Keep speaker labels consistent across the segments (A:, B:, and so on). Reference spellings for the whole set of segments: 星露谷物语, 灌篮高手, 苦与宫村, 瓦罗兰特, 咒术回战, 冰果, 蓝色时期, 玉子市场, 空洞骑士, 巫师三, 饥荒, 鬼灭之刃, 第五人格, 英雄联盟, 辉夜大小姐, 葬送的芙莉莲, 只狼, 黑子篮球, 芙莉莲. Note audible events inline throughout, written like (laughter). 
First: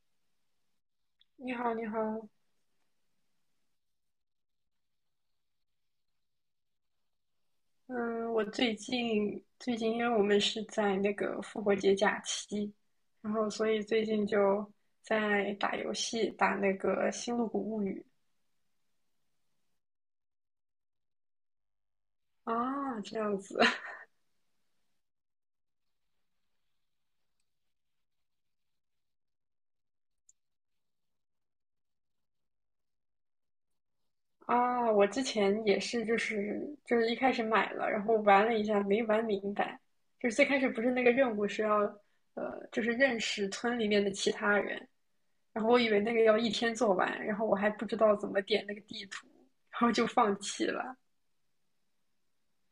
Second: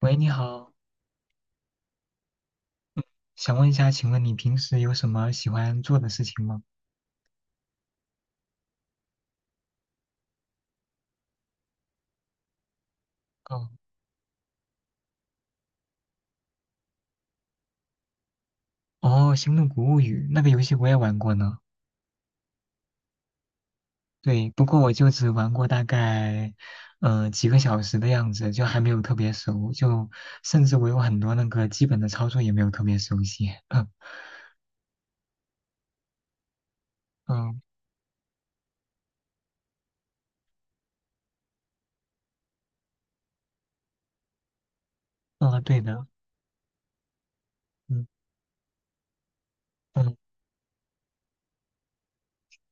A: 喂，你好，
B: 你好，你好，
A: 想问一下，请问你平时有什么喜欢做的事情吗？
B: 嗯，我最近，因为我们是在那个复活节假期，然后
A: 哦，
B: 所以最近就在打游戏，打那个《星露谷物语》
A: 哦，《星动谷物语》那个游戏我也玩过呢。
B: 啊，这样子
A: 对，不过我就只玩过大概，几个小时的样子，就还没有特别熟，就甚至我有很多那个基本的操作也没有特别熟悉。(laughs) 嗯
B: (laughs) 啊。我之前也是，就是一开始
A: 嗯
B: 买了，然后玩了一下，没玩明白，就是最开始不是那个任务是要就是认识村里面的其他人，
A: 嗯，
B: 然后我
A: 对
B: 以为
A: 的，
B: 那个要一天做完，然后我还不知
A: 嗯
B: 道怎么点那个地图，然后就
A: 嗯。
B: 放弃了。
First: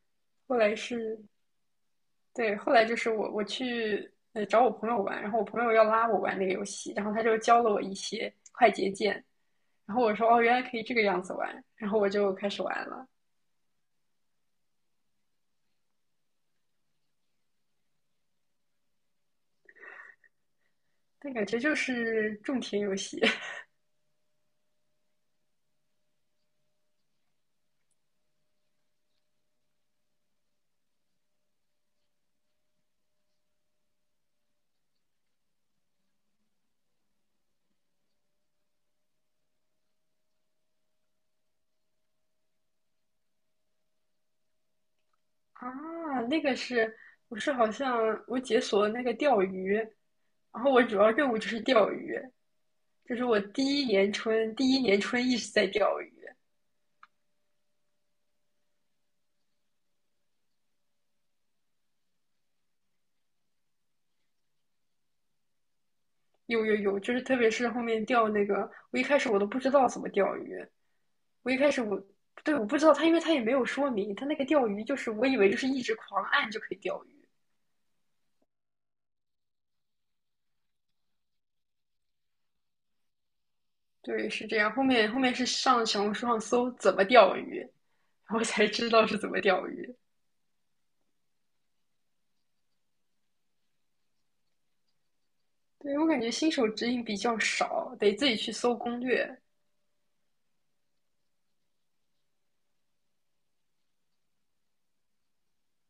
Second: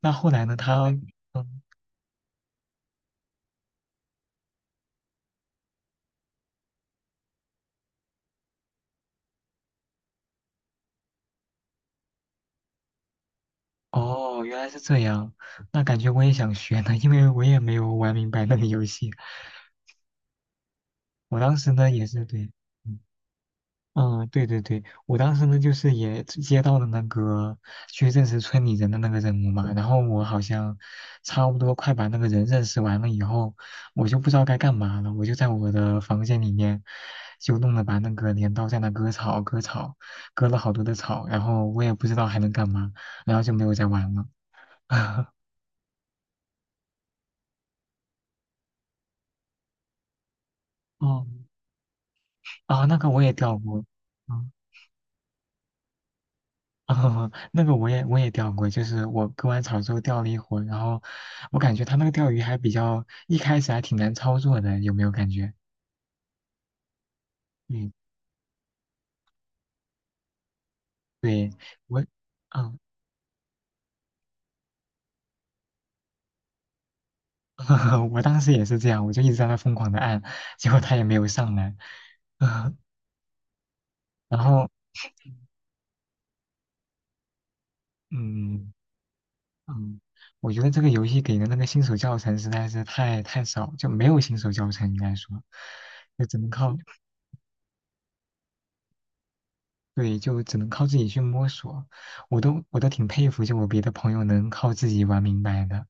A: 那后来呢？
B: 后来是，
A: 嗯，
B: 对，后来就是我去找我朋友玩，然后我朋友要拉我玩那个游戏，然后他就教了我一些快捷键，然后我说哦，原来可以这个样子玩，然后我就开始玩了。
A: 哦，原来是这样。那感觉我也想学呢，因为我也没有玩明白那个游戏。
B: 但
A: 我
B: 感
A: 当
B: 觉
A: 时
B: 就
A: 呢也是
B: 是
A: 对。
B: 种田游
A: 嗯
B: 戏
A: 嗯，对对对，我当时呢就是也接到了那个去认识村里人的那个任务嘛，然后我好像差不多快把那个人认识完了以后，我就不知道该干嘛了，我就在我的房间里面就弄了把那个镰刀在那割草，割草，割了好多的草，然后我也不知道还能干嘛，然后就没有再玩了。(laughs)
B: (laughs) 啊，那个是我是好像我解锁了那个钓鱼，然后我主要
A: 哦，
B: 任务就是钓鱼，
A: 啊，那个
B: 就
A: 我
B: 是
A: 也
B: 我
A: 掉
B: 第
A: 过，
B: 一年
A: 嗯。
B: 春第一年春一直在钓鱼，
A: 啊，(laughs) 那个我也钓过，就是我割完草之后钓了一会儿，然后我感觉他那个钓鱼还比较，一开始还挺难操作的，有没有感觉？
B: 有有有，就是特别是后
A: 嗯，
B: 面钓那个，我一开始我都不知道怎么钓鱼。
A: 对，
B: 我一开始我
A: 我，
B: 对我不
A: 嗯，
B: 知道他，因为他也没有说明，他那个钓鱼就是我以为就是一直狂按就可以钓鱼，
A: (laughs) 我当时也是这样，我就一直在那疯狂的按，(laughs) 结果他也没有上来，(laughs) 嗯，
B: 对，
A: 然
B: 是这
A: 后，
B: 样。后面是上小红书上搜怎么钓鱼，然后才
A: 嗯
B: 知道是怎么钓鱼。
A: 嗯，我觉得这个游戏给的那个新手教程实在是太少，就没有新手教程应该说，
B: 对，我感
A: 就
B: 觉
A: 只能
B: 新手
A: 靠，
B: 指引比较少，得自己去搜攻略。
A: 对，就只能靠自己去摸索。我都挺佩服，就我别的朋友能靠自己玩明白的。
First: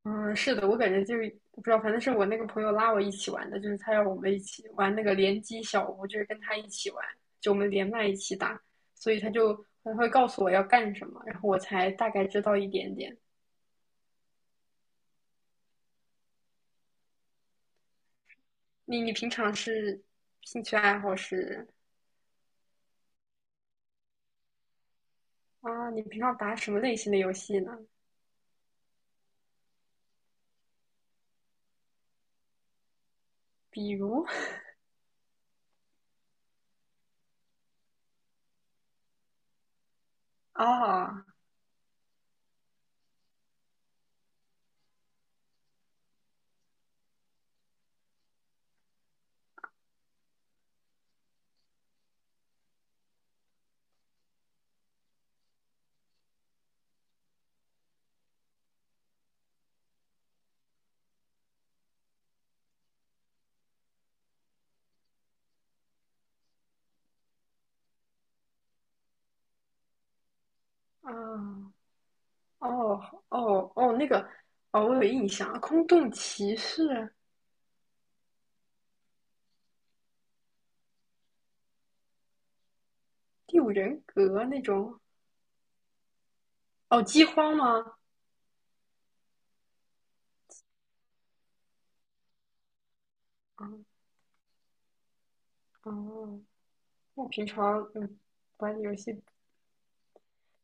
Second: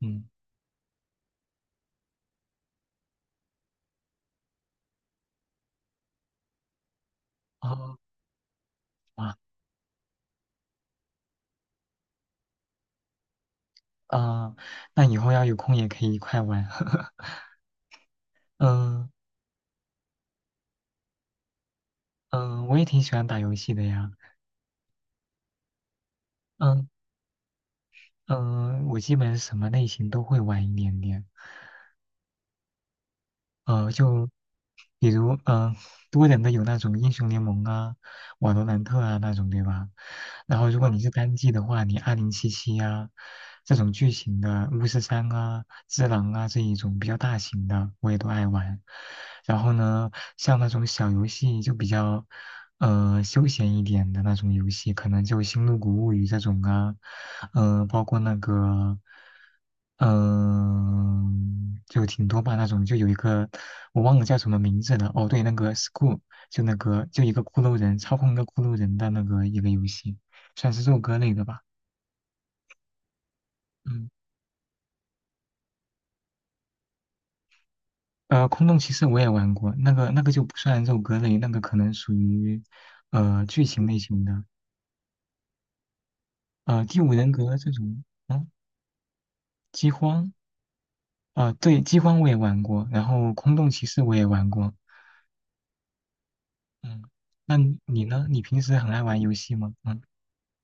A: 嗯，
B: 嗯，是的，我感觉就是不知道，反正是我那个朋友拉我一起玩的，就是他要我们一起玩那个联机小屋，就是跟他一起玩，就我们连
A: 哦，
B: 麦一起打，所以
A: 哇，
B: 他会告诉我要干什么，然后我才大概知道一点点。
A: 啊，那以后要有空也可以一块玩。(laughs)
B: 你
A: 嗯
B: 你平常是兴趣爱好是
A: 嗯，我也挺喜欢打游戏的呀。
B: 啊？你平常打什么
A: 嗯
B: 类型的游戏呢？
A: 嗯，我基本什么类型都会玩一点点。
B: 比如
A: 就比如多人的有那种英雄联盟啊、瓦罗兰特啊那种，对吧？然
B: 啊
A: 后如果你是
B: 啊
A: 单机的话，你2077啊这种剧情的巫师三啊、只狼啊这一种比较大型的，我也都爱玩。然后呢，像那种小游戏就比较。休闲一点的那种游戏，可能就《星露谷物语》这种啊，包括那个，就挺多吧那种，就有一个我忘了叫什么名字了，哦，对，那个 School，就那个就一个骷髅人操控一个骷髅人的那个一个游戏，算是肉鸽类的吧，
B: 哦哦哦那
A: 嗯，
B: 个哦，我有印象，《空洞骑士》
A: 空洞骑士我也玩过，那个就不算肉鸽类，那个可能属于
B: 《第
A: 剧
B: 五
A: 情类
B: 人格》
A: 型的，
B: 那种哦，
A: 第五
B: 《饥
A: 人
B: 荒》
A: 格这
B: 吗？
A: 种，嗯，饥荒。啊，对，饥荒我也玩过，然后空
B: 啊
A: 洞骑士我也玩过。
B: 哦，
A: 嗯，
B: 我平
A: 那
B: 常
A: 你呢？你平
B: 玩
A: 时
B: 的
A: 很
B: 游
A: 爱玩
B: 戏
A: 游戏吗？嗯，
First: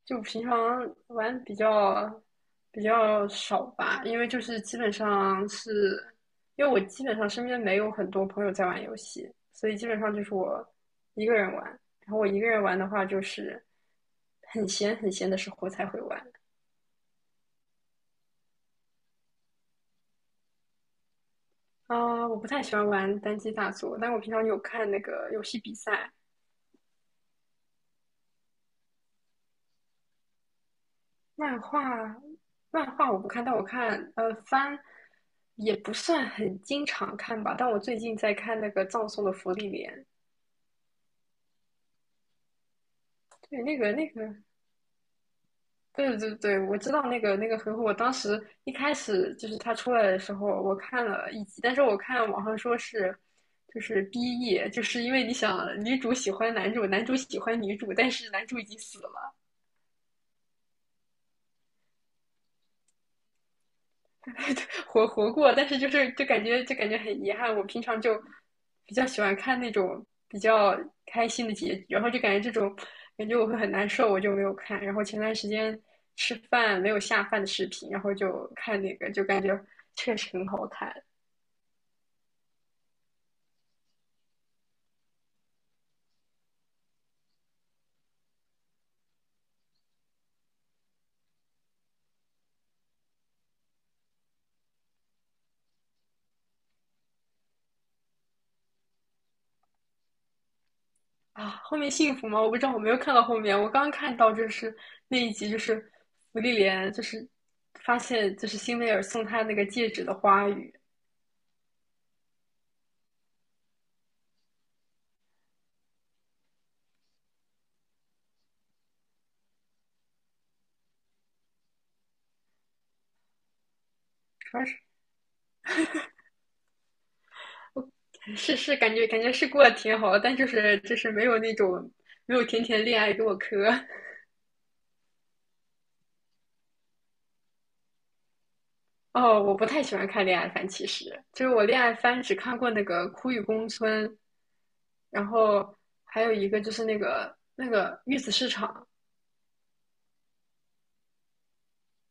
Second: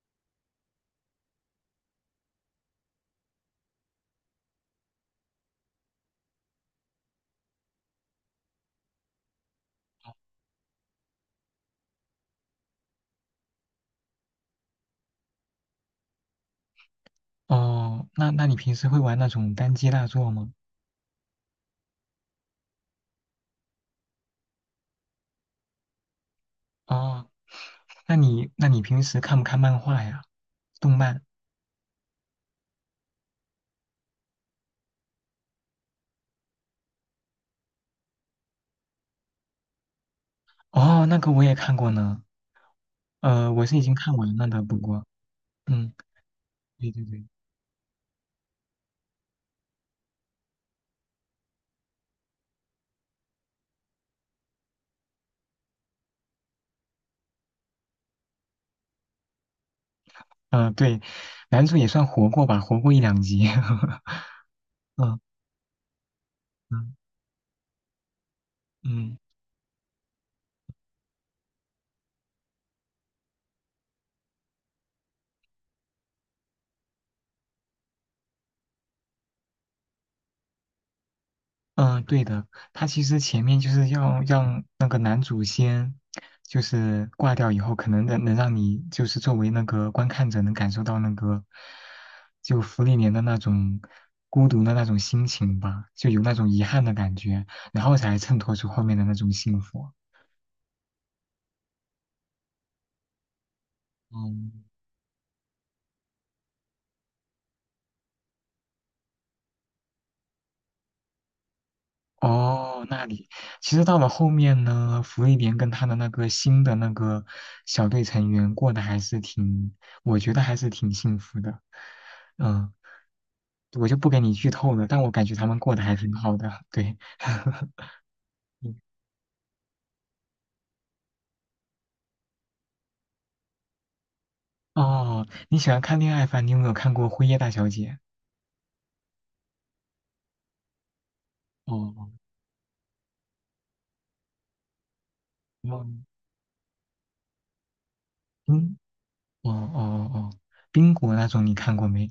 B: 就平常玩比较少吧，因为就是基本上是，因为我基本上身边没有很多朋友在玩游戏，所以基本上就是我一个人玩。然后我一个人玩的话，就是很闲很闲的时候才会玩
A: 哦，那你平时会玩那种单机大作吗？
B: 啊。我不太喜欢玩单机大作，但我平常有看那个游戏比赛、
A: 哦，那你平时看不看漫画呀？动漫？
B: 漫画，漫画我不看，但我看番。也不算很经常看吧，但我最近在看那个《葬送的芙莉莲》，
A: 哦，那个我也看过呢。
B: 对，
A: 我
B: 那
A: 是已
B: 个
A: 经
B: 那
A: 看
B: 个，
A: 完了的，不过，嗯，
B: 对对对，我
A: 对
B: 知道
A: 对
B: 那
A: 对，
B: 个那个回复。我当时一开始就是他出来的时候，我看了一集，但是我看网上说是就是 BE，就是因为你想女主喜欢男主，男主喜欢女主，但是男主已经死了，
A: 对，男主也算活过吧，活过一两集。(laughs)
B: (laughs) 活
A: 嗯
B: 活过，但是就是就感觉就感
A: 嗯
B: 觉很遗憾。我平常就比较
A: 嗯。
B: 喜欢看那种比较开心的结局，然后就感觉这种感觉我会很难受，我就没有看。然后前段时间吃饭没有下饭的视频，然后就看那个，就感觉确实很好看
A: 嗯，对的，他其实前面就是要让那个男主先，就是挂掉以后，可能能让你就是作为那个观看者能感受到那个，就芙莉莲的那种孤独的那种心情吧，就有那种遗憾的感觉，然后才衬托出后面的那种幸福。
B: 啊。后面幸福吗？我不知道，我没有看到后面。我刚看到就
A: 嗯，
B: 是那一集，就是芙莉莲，就是发现就是辛美尔送她那个戒指的花语。
A: 哦，那里其实到了后面呢，芙莉莲跟他的那个新的那个小队成员过得还是挺，我觉得还是挺幸福的。嗯，我就不给你剧
B: 主要
A: 透了，但我感觉他们过得还挺好的。对，(laughs)
B: (laughs) 是是，
A: 嗯
B: 感觉是过得挺好，的，但就是没有那种没有甜甜恋爱给我磕。
A: 哦，你喜欢看恋爱番，你有没有看过《辉夜大小姐》？
B: 哦，我不太喜欢看恋爱番，其实就是我恋爱
A: 哦，
B: 番只看过那个《苦与宫村》，然后
A: 哦，
B: 还有一个就是那个玉子市
A: 嗯，
B: 场，
A: 哦哦哦，冰果那种你看过没？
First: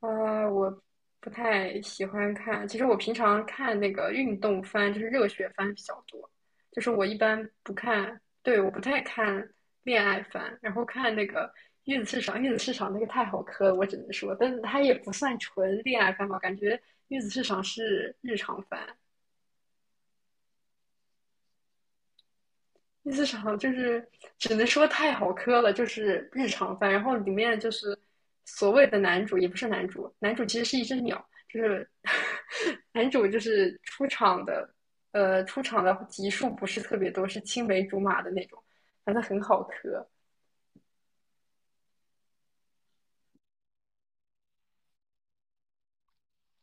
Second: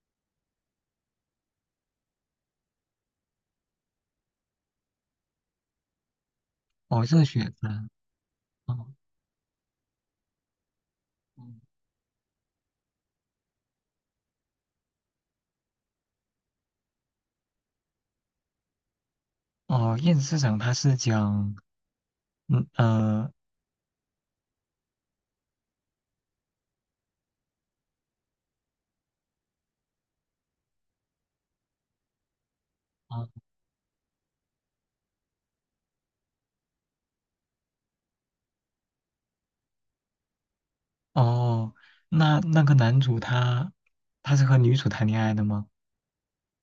B: 啊，我不太喜欢看。其实我平常看那个运动番，就是热血番比较多。就是
A: 哦，
B: 我一
A: 热
B: 般
A: 血
B: 不
A: 番。
B: 看，对，我不
A: 哦
B: 太看恋爱番，然后看那
A: 嗯
B: 个月子市场，月子市场那个太好磕了，我只能说，但是它也不算纯恋爱番吧，感觉月子市场是日常番。
A: 哦，燕子市长他是讲，嗯
B: 第四场就是只能说太好磕了，就是日常番。然后里面就是所谓的男主也不是男主，男主其实是一只鸟，就是 (laughs) 男主
A: 哦，
B: 就是出场的，出场的集数不是特别多，是青梅竹马的那种，反正很好磕。
A: 哦那个男主他是和女主谈恋爱的吗？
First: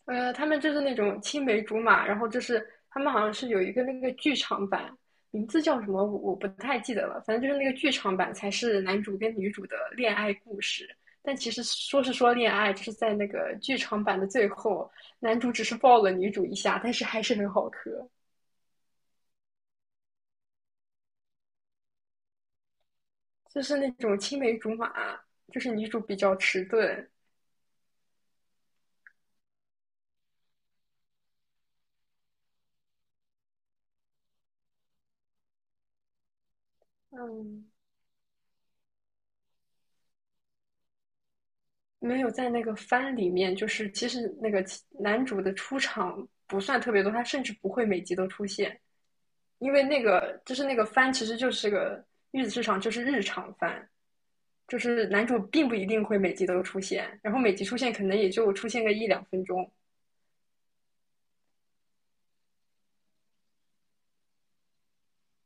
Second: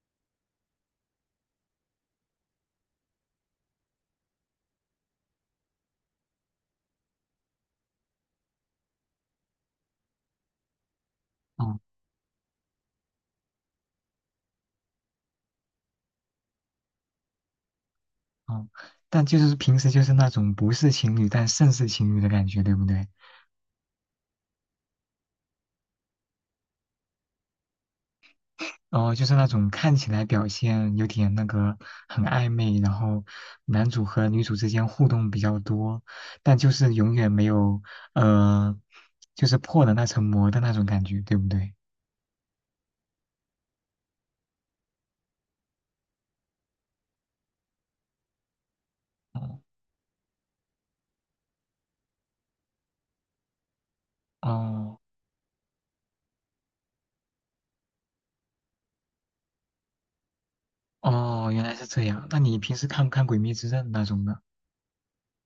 B: 他们就是那种青梅竹马，然后就是他们好像是有一个那个剧场版，名字叫什么我不太记得了，反正就是那个剧场版才是男主跟女主的恋爱故事。但其实
A: 哦
B: 说是说恋爱，就是在那个剧场版的最后，男主只是抱了女主一下，但是还是很好磕，
A: 哦，但就是平时就是那种不是情侣但胜似情侣的感觉，对不对？
B: 就是那种青梅竹马，就是女主比较迟钝，
A: 然后就是那种看起来表现有点那个很暧昧，然后男主和女主之间互动比较多，但就是永远没
B: 嗯，
A: 有呃，就是破的那层膜的那种感觉，对不对？
B: 没有在那个番里面，就是其实那个男主的出场不算特别多，他甚至不会每集都出现。因
A: 哦
B: 为那个就是那个番，其实就是个玉子市场，就是日常番，就
A: 哦
B: 是男主并不一定会每集都出现，然后每集出现可能也就出现个一两分钟
A: 哦，原来是这样。那你平时看不看《鬼灭之刃》那种的？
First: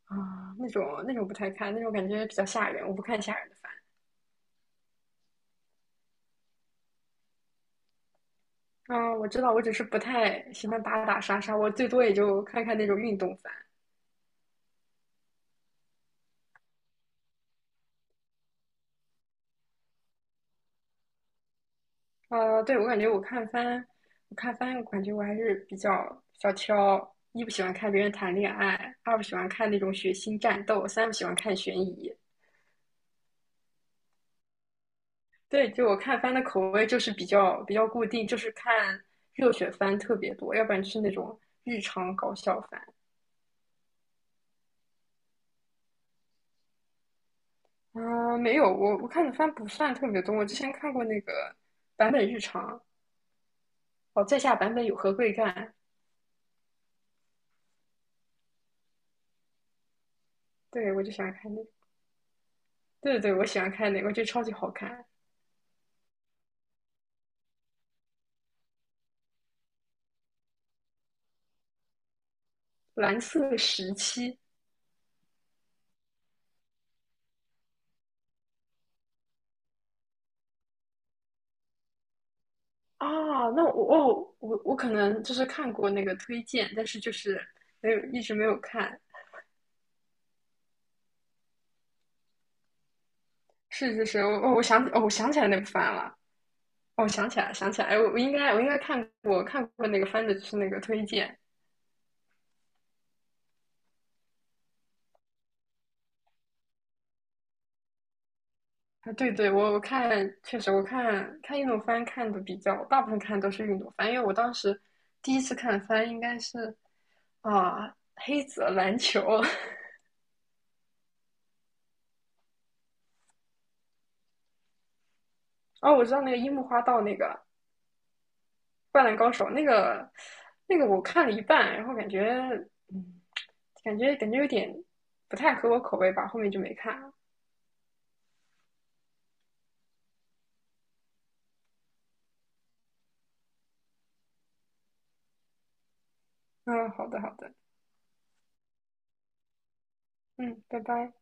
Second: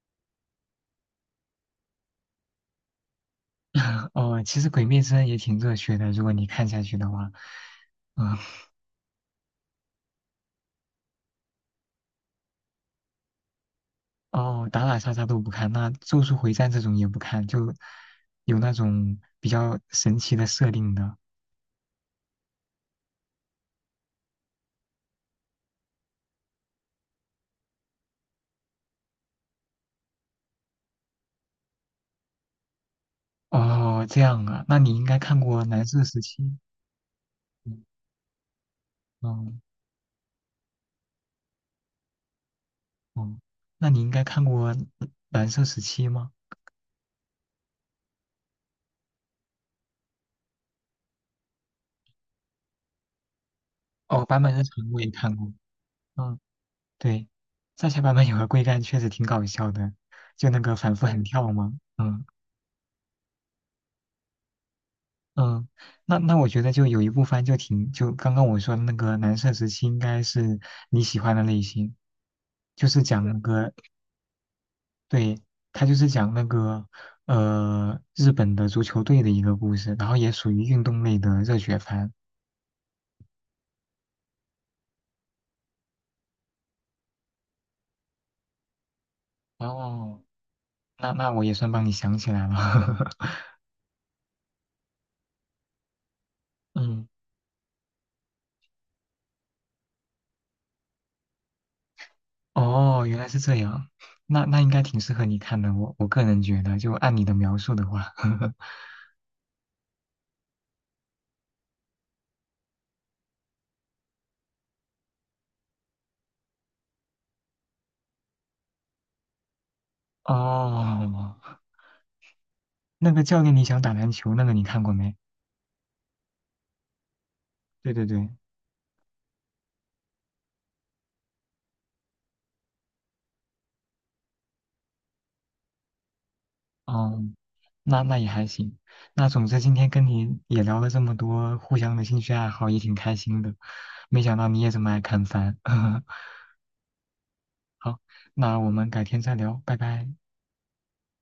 B: 啊，那种不太看，那种感觉比较吓人，我不看吓人的番。
A: (laughs) 哦，其实《鬼灭之刃》也挺热血的，如果你看下去的话，嗯，
B: 啊。我知道，我只是不太喜欢打打杀杀，我最多也就看看那种运动番。
A: 哦，打打杀杀都不看，那《咒术回战》这种也不看，就有那种比较神奇的设定的。
B: 啊。对，我感觉我看番，我看番，我感觉我还是比较挑，一不喜欢看别人谈恋爱，二不喜欢看那种血腥战斗，三不喜欢看悬疑。
A: 哦，这样啊，那你应该看过
B: 对，
A: 蓝
B: 就我
A: 色
B: 看
A: 时
B: 番的
A: 期，
B: 口味就是比较比
A: 嗯
B: 较固定，就是看热
A: 嗯
B: 血番特别多，要不然就是那种日常搞笑番。
A: 哦那你应该看过蓝色时期吗？
B: 啊、没有，我看的番不算特别多。我之前看过那个版本日常，哦，
A: 哦，
B: 在
A: 版本
B: 下
A: 日
B: 版本
A: 常
B: 有
A: 我也
B: 何贵
A: 看过，
B: 干？
A: 嗯，对，在下版本有个龟干确实挺搞笑的，就那个
B: 对，
A: 反
B: 我
A: 复
B: 就喜
A: 横
B: 欢
A: 跳
B: 看那个。
A: 嘛，嗯
B: 对对对，我喜欢看那个，我觉得超级好看。
A: 嗯，那我觉得就有一部番就挺，就刚刚我说的那个蓝色时期应该是你喜欢的类型，就是
B: 蓝
A: 讲那
B: 色
A: 个
B: 时期
A: 对，他就是讲那个日本的足球队的一个故事，然后也属于运动类的热血番。
B: 啊，那我哦，我可能就是看过那个推荐，但是就是没有一直没有看。
A: 哦，那我也算帮你想起来了。(laughs)
B: 是是是，我想起哦，我想起来那个番了，我
A: 嗯，
B: 想起来，想起来，哎，我应该看过那个番的，就是那个推荐。
A: 哦，原来是这样，那应该挺适合你看的，我个人觉得，就按你的描述的话，(laughs)
B: 啊，对对，我看确实，我看看运动番看的比较，大部分看的都是运动番，因为我当时第一次看番应该是啊黑子篮球，(laughs)
A: 哦，那个教练你想打篮球那个你看过没？
B: 哦，我知道那个樱木花道那个
A: 对对对，
B: 灌篮高手那个我看了一半，然后感觉嗯感觉感觉有点不太合我口味吧，后面就没看了。
A: 哦，那也还行。那总之今天跟你也聊了这么多互相的兴趣爱好，也挺开心的。没想到你也这么爱看番。(laughs)
B: 嗯，好的好的，
A: 好，那我们改天再聊，拜拜。
B: 嗯，拜拜。